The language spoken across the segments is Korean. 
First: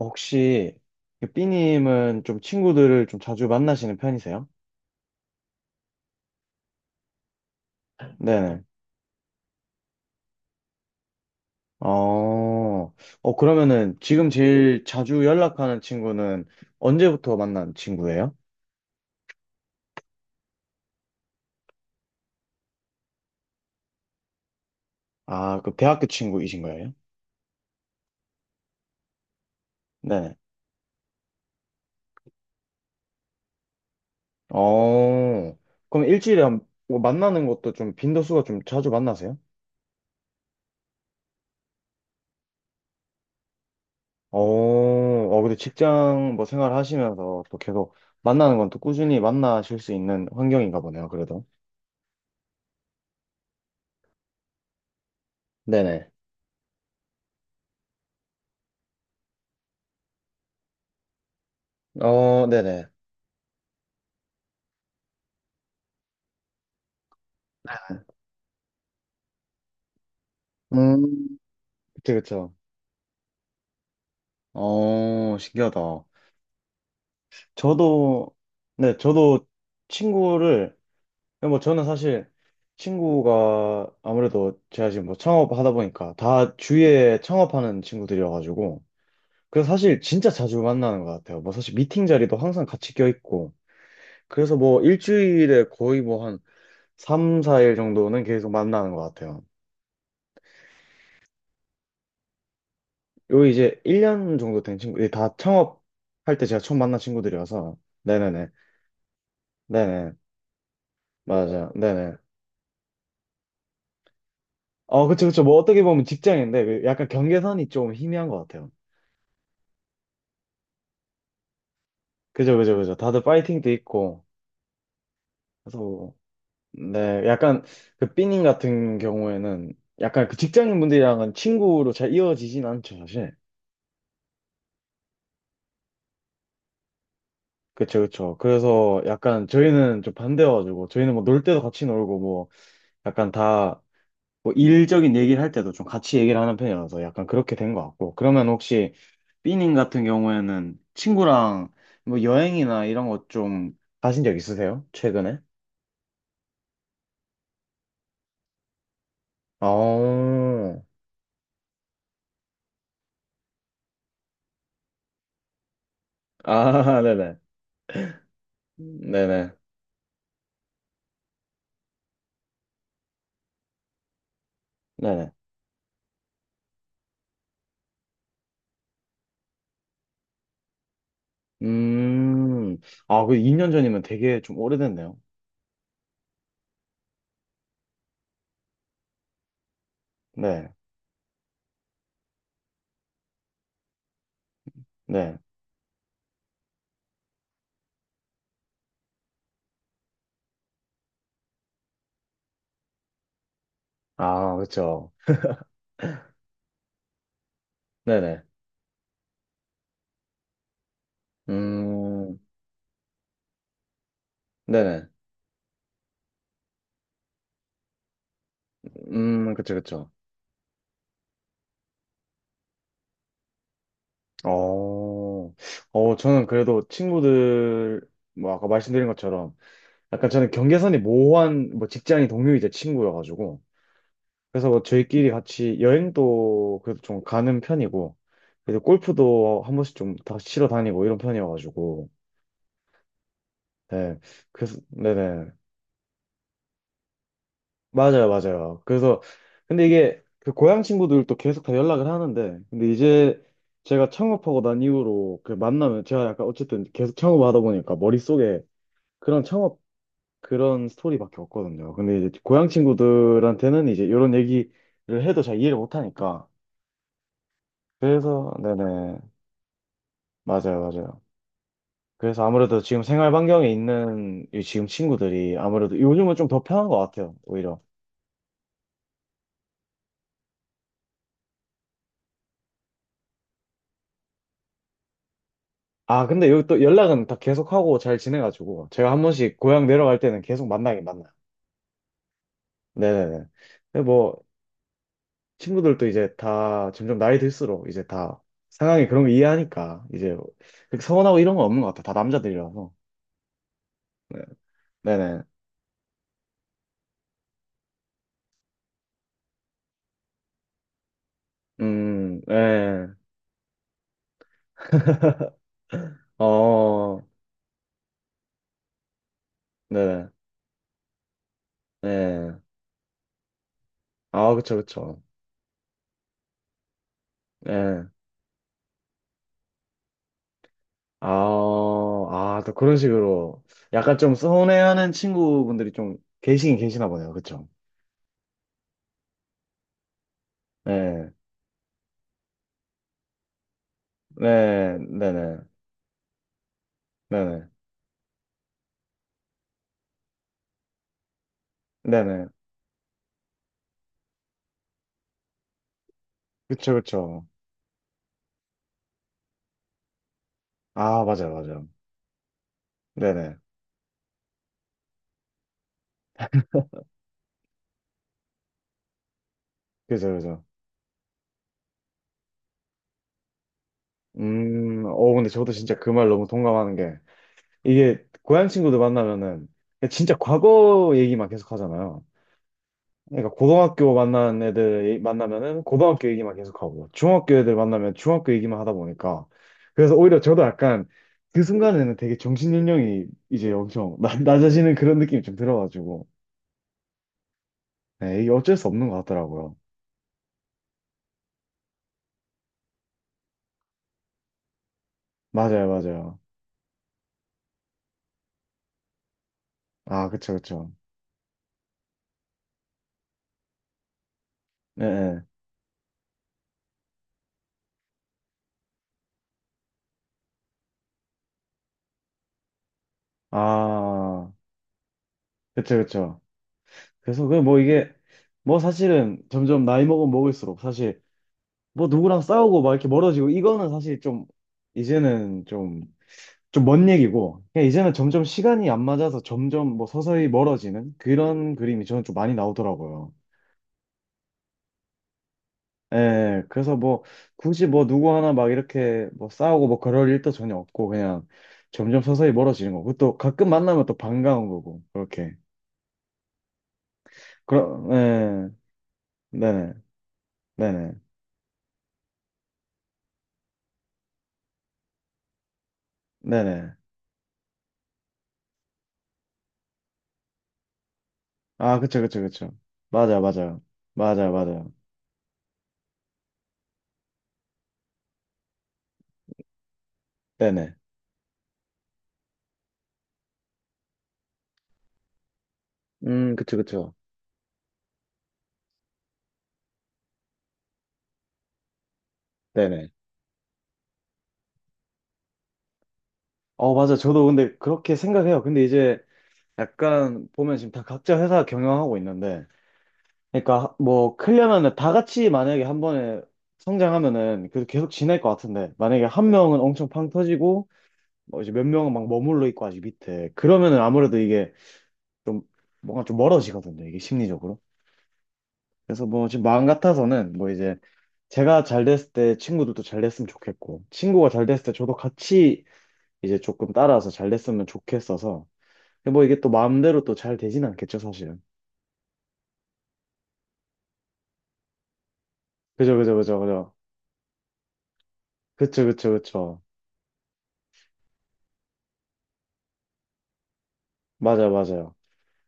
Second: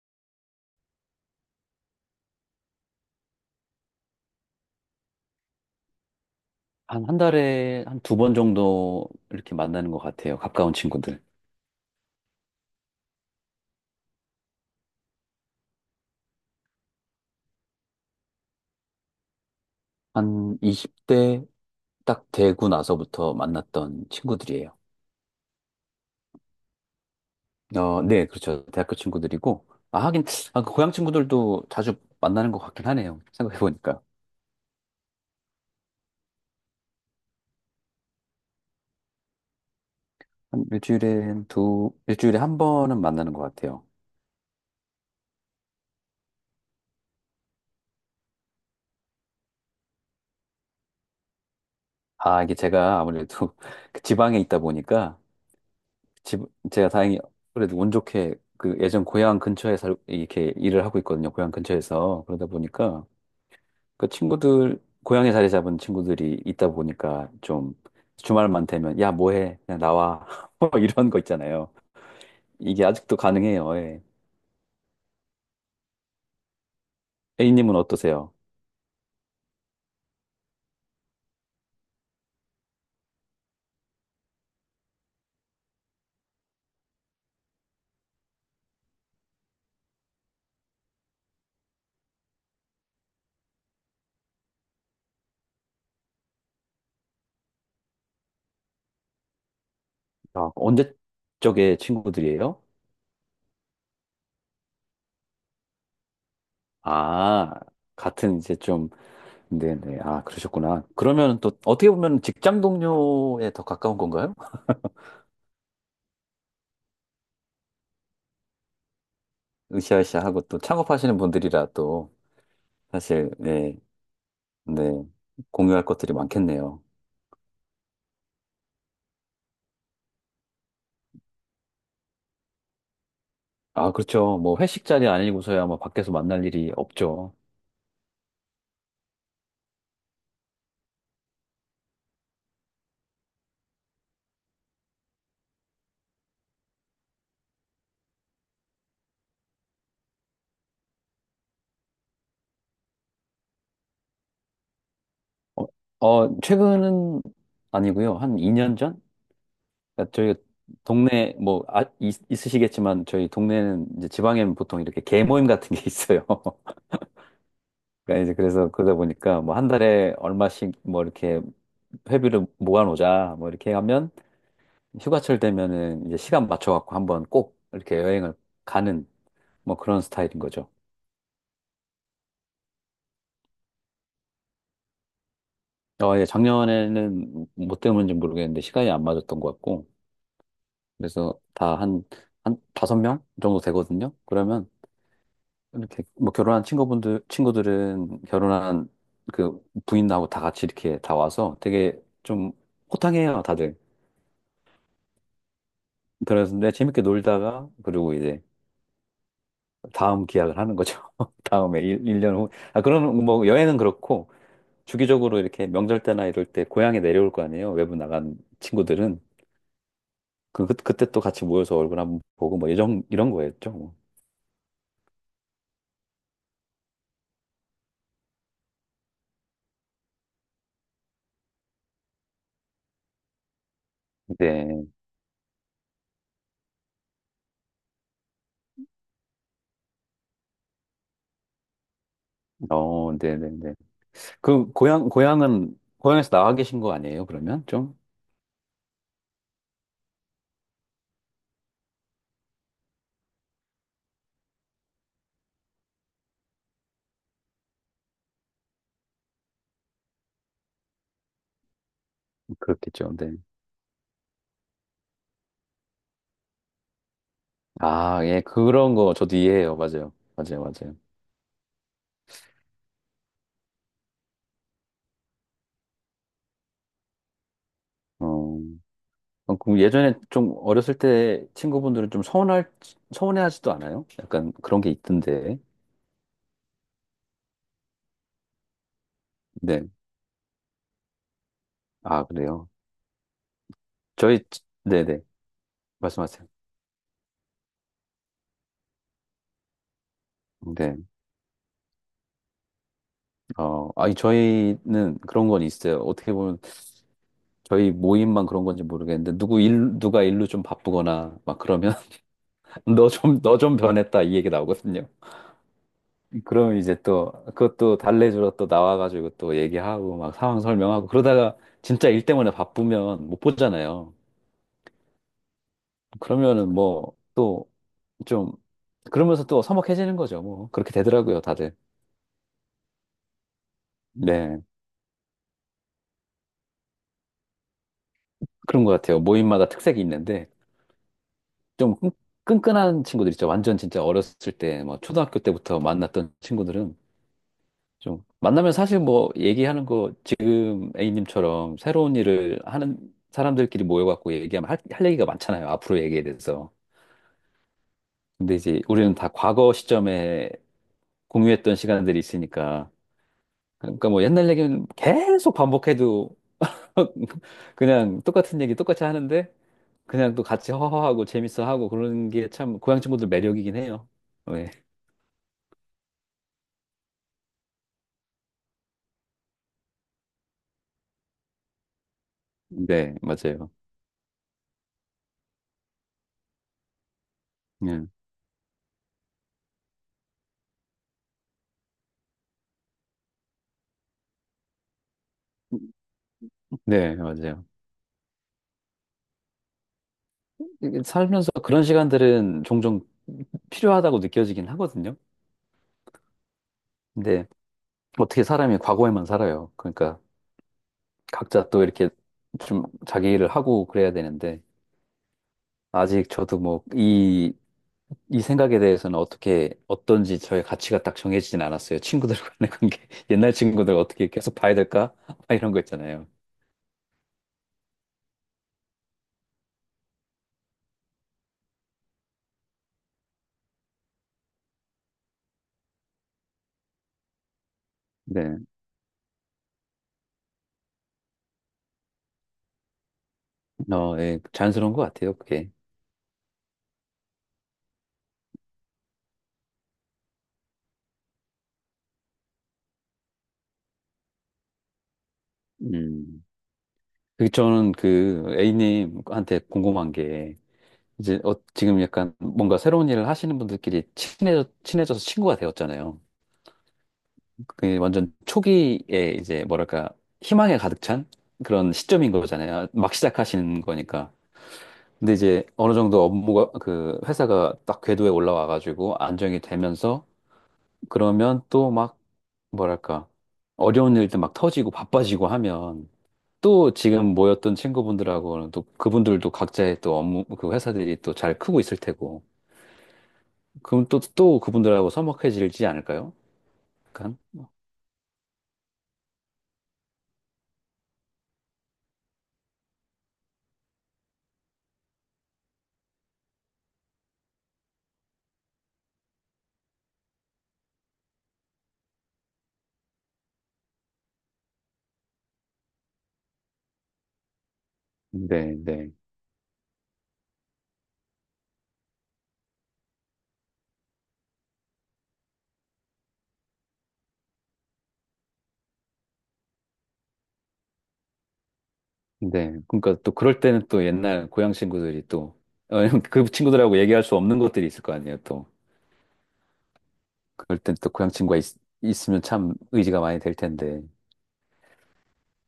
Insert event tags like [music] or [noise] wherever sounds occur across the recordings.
혹시 그 B님은 좀 친구들을 좀 자주 만나시는 편이세요? 한 달에 한 두 번 네네. 정도 이렇게 만나는 것 같아요. 가까운 친구들. 어, 그러면은 지금 제일 자주 연락하는 친구는 언제부터 만난 친구예요? 한 20대 딱 되고 나서부터 만났던 친구들이에요. 아, 그 대학교 친구이신 거예요? 어, 네, 그렇죠. 대학교 친구들이고. 아, 하긴, 네네. 아, 그 고향 친구들도 자주 만나는 것 같긴 하네요. 생각해보니까. 어, 그럼 일주일에 뭐 만나는 것도 좀 빈도수가 좀 자주 만나세요? 일주일에 한 번은 만나는 것 같아요. 근데 직장 뭐 생활 하시면서 또 계속 만나는 건 또 꾸준히 만나실 수 있는 환경인가 보네요, 그래도. 아, 이게 제가 아무래도 [laughs] 그 지방에 있다 보니까, 네네. 집, 제가 다행히 그래도 운 좋게 그 예전 고향 근처에 이렇게 일을 하고 있거든요. 고향 근처에서. 어, 그러다 네네. 보니까 그 친구들, 고향에 자리 잡은 친구들이 있다 보니까 좀 주말만 되면, 야, 뭐 해? 그냥 나와. [laughs] 뭐 이런 거 음. 있잖아요. 그쵸, 그쵸. 이게 아직도 가능해요. 예. 어, 신기하다. A님은 어떠세요? 저도, 네, 저도 친구를, 뭐 저는 사실 친구가 아무래도 제가 지금 뭐 창업하다 보니까 다 주위에 창업하는 친구들이어가지고, 그래서 사실 진짜 자주 만나는 것 같아요. 뭐 사실 미팅 자리도 항상 같이 껴있고, 그래서 뭐 일주일에 거의 뭐 한 3, 4일 정도는 계속 만나는 것 같아요. 아, 언제 쪽에 친구들이에요? 요 이제 1년 정도 된 친구, 이다 창업할 때 제가 처음 만난 아, 친구들이어서, 같은 네네네. 이제 좀, 네네. 네네. 아, 그러셨구나. 그러면 또 맞아. 어떻게 네네. 보면 직장 동료에 더 가까운 건가요? 그쵸, 그쵸. 뭐, 어떻게 보면 직장인데, 그 약간 경계선이 좀 희미한 것 같아요. 으쌰으쌰하고 또 창업하시는 분들이라 또 그죠, 그죠, 그죠. 다들 사실, 파이팅도 네, 있고. 네. 그래서, 공유할 것들이 뭐, 많겠네요. 네. 약간, 그, 삐님 같은 경우에는, 약간 그 직장인분들이랑은 친구로 잘 이어지진 않죠, 사실. 아, 그렇죠. 뭐 회식 자리 아니고서야 뭐 밖에서 만날 일이 없죠. 그쵸, 그쵸. 그래서 약간 저희는 좀 반대여가지고, 저희는 뭐, 놀 때도 같이 놀고, 뭐, 약간 다, 뭐 일적인 얘기를 할 때도 좀 같이 얘기를 하는 편이라서 약간 그렇게 된 것 같고. 그러면 혹시 삐님 같은 경우에는 친구랑 뭐 여행이나 이런 거 좀 가신 적 있으세요? 최근에? 어, 어, 최근은 아니고요. 한 2년 전? 그러니까 저희 어, 동네 뭐 아, 있으시겠지만 저희 동네는 이제 지방에는 보통 이렇게 개 모임 같은 게 [laughs] 있어요. 아, [laughs] 네네. 그러니까 이제 그래서 그러다 보니까 네네. 뭐 한 달에 얼마씩 뭐 이렇게 회비를 모아놓자 뭐 이렇게 하면 네네. 휴가철 되면은 이제 시간 맞춰 갖고 한번 꼭 이렇게 여행을 가는 뭐 그런 스타일인 거죠. 음, 아, 그 2년 전이면 되게 좀 오래됐네요. 어, 예, 작년에는 뭐 때문인지 모르겠는데 시간이 안 맞았던 것 같고, 네, 그래서 다 한, 한 다섯 명 정도 되거든요. 그러면 네. 이렇게 뭐 결혼한 친구분들, 친구들은 결혼한 그 부인하고 다 같이 이렇게 다 와서 되게 좀 호탕해요, 다들. 아, 그쵸. 그래서 근데 재밌게 놀다가, 그리고 네네. 이제 다음 기약을 하는 거죠. [laughs] 다음에 일년 음, 후. 아, 그런 뭐 여행은 그렇고, 네네. 주기적으로 이렇게 명절 때나 이럴 때 고향에 내려올 거 아니에요. 외부 나간 친구들은. 그쵸, 그쵸. 그때 또 같이 모여서 얼굴 한번 보고 뭐 이런 거였죠. 뭐. 어, 저는 그래도 친구들, 뭐, 아까 말씀드린 것처럼, 약간 저는 경계선이 모호한, 뭐, 직장이 동료이자 친구여가지고, 그래서 뭐 네. 저희끼리 같이 여행도 그래도 좀 가는 편이고, 그래서 골프도 한 번씩 좀 다 치러 다니고 이런 편이어가지고, 어, 네네네. 네. 그, 그래서, 고향, 네네. 고향은, 고향에서 나와 계신 거 아니에요, 그러면? 좀? 맞아요, 맞아요. 그래서, 근데 이게, 그 고향 친구들도 계속 다 연락을 하는데, 근데 이제, 제가 창업하고 난 이후로 그 만나면 제가 약간 어쨌든 계속 창업하다 보니까 머릿속에 그런 창업 그런 스토리밖에 없거든요. 근데 이제 고향 그렇겠죠, 네. 친구들한테는 이제 이런 얘기를 해도 잘 이해를 못 하니까. 아, 예, 그래서 네네 그런 거 저도 이해해요. 맞아요. 맞아요, 맞아요 맞아요. 맞아요. 그래서 아무래도 지금 생활 반경에 있는 이 지금 친구들이 아무래도 요즘은 좀 더 편한 것 같아요 오히려. 어, 어, 그럼 예전에 좀 어렸을 때 친구분들은 좀 서운해하지도 않아요? 약간 그런 게 있던데. 아 근데 여기 또 연락은 다 계속 하고 잘 지내가지고 제가 한 번씩 고향 네. 내려갈 때는 계속 만나긴 만나요. 아, 그래요. 네네네. 근데 뭐 네네. 친구들도 이제 말씀하세요. 다 점점 나이 들수록 이제 다 상황이 그런 거 이해하니까 이제 네. 그렇게 서운하고 이런 건 없는 것 같아. 다 남자들이라서. 어, 아니, 네. 저희는 네네. 그런 건 있어요. 어떻게 보면 저희 모임만 그런 건지 모르겠는데 누구 일 누가 일로 좀 바쁘거나 막 그러면 [laughs] 네. 너 좀 변했다 이 얘기 나오거든요. 그럼 이제 어, 또 그것도 달래주러 또 나와가지고 또 얘기하고 네네. 막 상황 설명하고 그러다가 진짜 일 때문에 네. 바쁘면 못 보잖아요. 아, 그쵸, 그쵸. 그러면은 뭐 또 네. 좀 그러면서 또 서먹해지는 거죠. 뭐 그렇게 아, 되더라고요, 다들. 또 그런 식으로 약간 좀 네, 서운해하는 친구분들이 좀 계시긴 계시나 보네요. 그쵸? 그런 것 같아요. 모임마다 특색이 있는데 네. 좀 끈끈한 친구들 있죠. 완전 진짜 어렸을 때 네, 뭐 초등학교 네네. 때부터 만났던 친구들은 네네. 좀 만나면 사실 뭐 얘기하는 거 지금 A님처럼 새로운 네네. 일을 하는 사람들끼리 모여갖고 얘기하면 할 얘기가 많잖아요. 앞으로 얘기에 대해서. 그쵸, 그쵸. 근데 이제 우리는 다 과거 시점에 아, 맞아요, 공유했던 맞아요. 시간들이 있으니까. 네네. 그러니까 뭐 옛날 얘기는 계속 반복해도 [laughs] 그냥 똑같은 얘기 똑같이 하는데 그죠, 그냥 또 그죠. 같이 허허하고 재밌어 하고 그런 게 참 고향 친구들 매력이긴 해요. 네, 근데 저도 진짜 그 말 너무 동감하는 게, 이게, 고향 친구들 만나면은, 진짜 과거 얘기만 계속 하잖아요. 네, 그러니까, 맞아요. 고등학교 만난 애들 만나면은, 고등학교 얘기만 계속 하고, 중학교 애들 네, 만나면 중학교 얘기만 하다 보니까, 그래서 오히려 저도 약간, 그 순간에는 되게 정신연령이 이제 엄청 [laughs] 낮아지는 그런 느낌이 좀 들어가지고, 네, 맞아요. 네, 이게 어쩔 수 없는 것 같더라고요. 이게 살면서 그런 시간들은 종종 필요하다고 느껴지긴 하거든요. 맞아요, 맞아요. 근데 어떻게 사람이 과거에만 살아요. 그러니까 아, 그쵸, 그쵸. 각자 또 이렇게 좀 자기 일을 하고 그래야 되는데 네, 네. 아직 저도 뭐 이 생각에 대해서는 어떻게 어떤지 저의 가치가 딱 정해지진 않았어요. 친구들 간의 관계, [laughs] 옛날 친구들 어떻게 아, 계속 봐야 될까? [laughs] 막 이런 거 그쵸, 있잖아요. 그쵸. 그래서 그 뭐 이게 뭐 사실은 점점 나이 먹으면 먹을수록 사실 뭐 누구랑 싸우고 막 이렇게 멀어지고 이거는 사실 좀 이제는 좀 좀 먼 얘기고 그냥 이제는 점점 네, 시간이 안 맞아서 점점 뭐 서서히 멀어지는 그런 그림이 저는 좀 많이 나오더라고요. 어, 예, 자연스러운 것 같아요, 그게. 예, 그래서 뭐 굳이 뭐 누구 하나 막 이렇게 뭐 싸우고 뭐 그럴 일도 전혀 없고 그냥 점점 서서히 멀어지는 거고 또 가끔 만나면 또 반가운 거고 그렇게 음. 그 저는 그럼 그 예, A님한테 네네 궁금한 게 네네 이제 어, 지금 약간 뭔가 새로운 일을 하시는 분들끼리 친해져서 친구가 되었잖아요. 네네 그게 완전 초기에 이제 뭐랄까 희망에 가득 찬 그런 아, 그쵸, 시점인 그쵸, 그쵸. 거잖아요. 막 맞아요, 시작하시는 맞아요. 거니까. 맞아요, 맞아요. 근데 이제 어느 정도 업무가 그 회사가 딱 궤도에 올라와가지고 안정이 되면서 네네. 그러면 또 막 뭐랄까 어려운 일들 막 터지고 바빠지고 하면 그쵸, 또 그쵸. 지금 모였던 친구분들하고는 또 그분들도 각자의 또 업무 그 회사들이 또 잘 크고 있을 테고 네네. 그럼 또, 또 그분들하고 서먹해지지 않을까요? 어, 맞아. 약간? 저도 근데 그렇게 생각해요. 근데 이제 약간 보면 지금 다 각자 회사 경영하고 있는데, 그러니까 뭐 크려면은 다 같이 만약에 한 번에 성장하면은 그래도 계속 지낼 것 같은데, 만약에 한 명은 엄청 팡 터지고, 뭐 이제 몇 명은 막 머물러 있고 아직 밑에. 그러면은 아무래도 이게 좀 뭔가 좀 멀어지거든요. 이게 심리적으로. 네, 네, 그래서 뭐 지금 마음 같아서는 뭐 이제 제가 잘 됐을 때 친구들도 잘 됐으면 좋겠고 친구가 잘 됐을 때 저도 같이 이제 조금 따라서 잘 됐으면 좋겠어서 근데 뭐 이게 또 마음대로 또 잘 되진 않겠죠 사실은 네. 그러니까 또 그럴 때는 또 옛날 고향 친구들이 또, 어, 그죠 [laughs] 그죠 그 그죠 그죠 친구들하고 얘기할 수 없는 것들이 있을 거 아니에요, 또. 그쵸 그쵸 그쵸 그럴 땐 또 고향 친구가 있으면 참 의지가 많이 될 텐데. 맞아요 맞아요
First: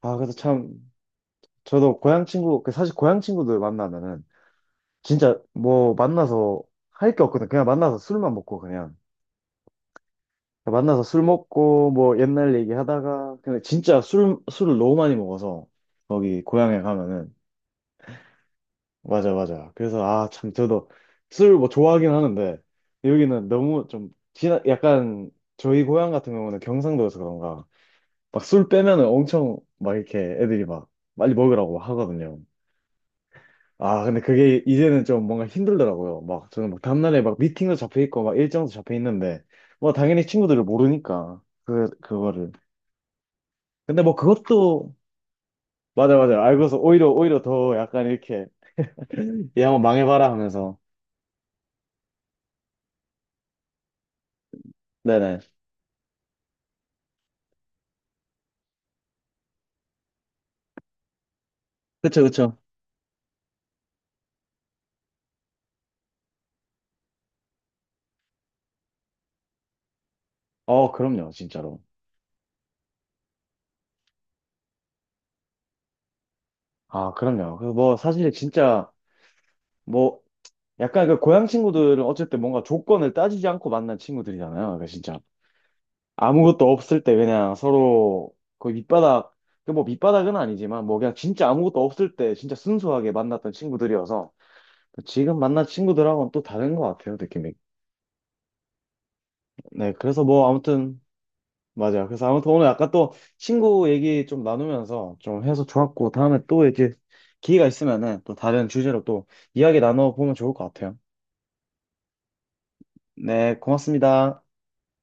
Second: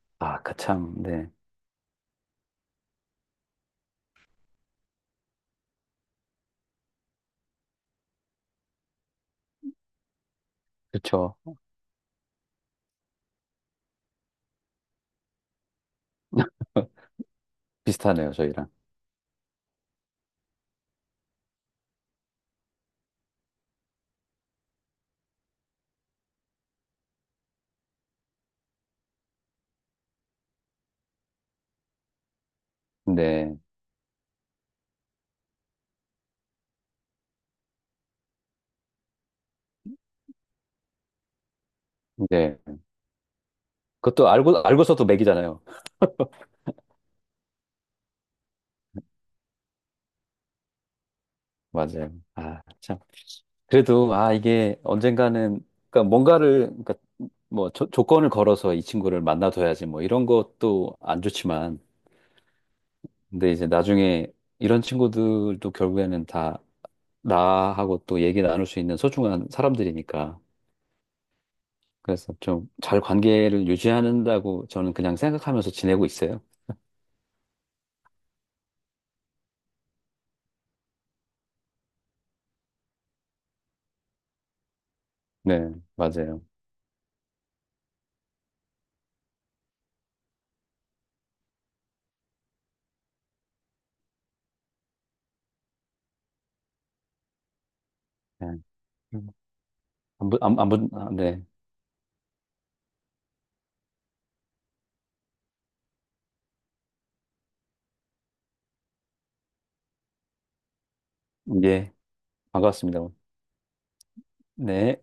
아 그래서 아, 그 참 참, 네. 저도 고향 친구 그 사실 고향 친구들 만나면은 진짜 뭐 만나서 할 게 없거든 그냥 만나서 술만 먹고 그냥 만나서 술 그렇죠. 먹고 뭐 옛날 얘기하다가 근데 진짜 술 술을 너무 많이 먹어서 거기 고향에 가면은 비슷하네요, 저희랑. 맞아 맞아 그래서 아 참 저도 술 뭐 좋아하긴 하는데 여기는 너무 좀 지나 약간 저희 고향 같은 경우는 경상도여서 그런가 막 술 빼면은 엄청 막 이렇게 애들이 막 빨리 먹으라고 하거든요 네, 아 근데 그게 이제는 좀 뭔가 힘들더라고요 막 저는 막 다음날에 막 미팅도 잡혀 있고 막 일정도 잡혀 있는데 뭐 당연히 친구들을 모르니까 그거를 네. 근데 뭐 그것도 그것도 알고서도 맥이잖아요. [laughs] 맞아 맞아 알고서 오히려 오히려 더 약간 이렇게 얘 한번 망해봐라 하면서 맞아요. 아, 참. 그래도 아 이게 네네 언젠가는 그러니까 뭔가를 그러니까 뭐 조건을 걸어서 이 친구를 만나둬야지 뭐 이런 것도 안 좋지만 그쵸 그쵸 근데 이제 나중에 이런 친구들도 결국에는 다 나하고 또 얘기 나눌 수 있는 소중한 사람들이니까 어 그럼요 진짜로 그래서 좀 잘 관계를 유지한다고 저는 그냥 생각하면서 지내고 있어요. 아 그럼요 그 뭐 사실 진짜 뭐 약간 그 고향 친구들은 어쨌든 뭔가 조건을 따지지 않고 만난 친구들이잖아요 그러니까 진짜 네, 맞아요. 아무것도 없을 때 그냥 서로 그 밑바닥 그 뭐 밑바닥은 아니지만 뭐 그냥 진짜 아무것도 없을 때 진짜 순수하게 만났던 친구들이어서 지금 만난 친구들하고는 또 다른 것 같아요 느낌이 네. 음. 네 그래서 안부, 뭐 안, 안부, 아무튼 아, 네. 맞아요. 그래서 아무튼 오늘 아까 또 친구 얘기 좀 나누면서 좀 해서 좋았고, 다음에 또 이렇게 기회가 있으면은 또 다른 주제로 또 이야기 나눠보면 좋을 것 같아요. 예, 반갑습니다. 네, 고맙습니다. 네.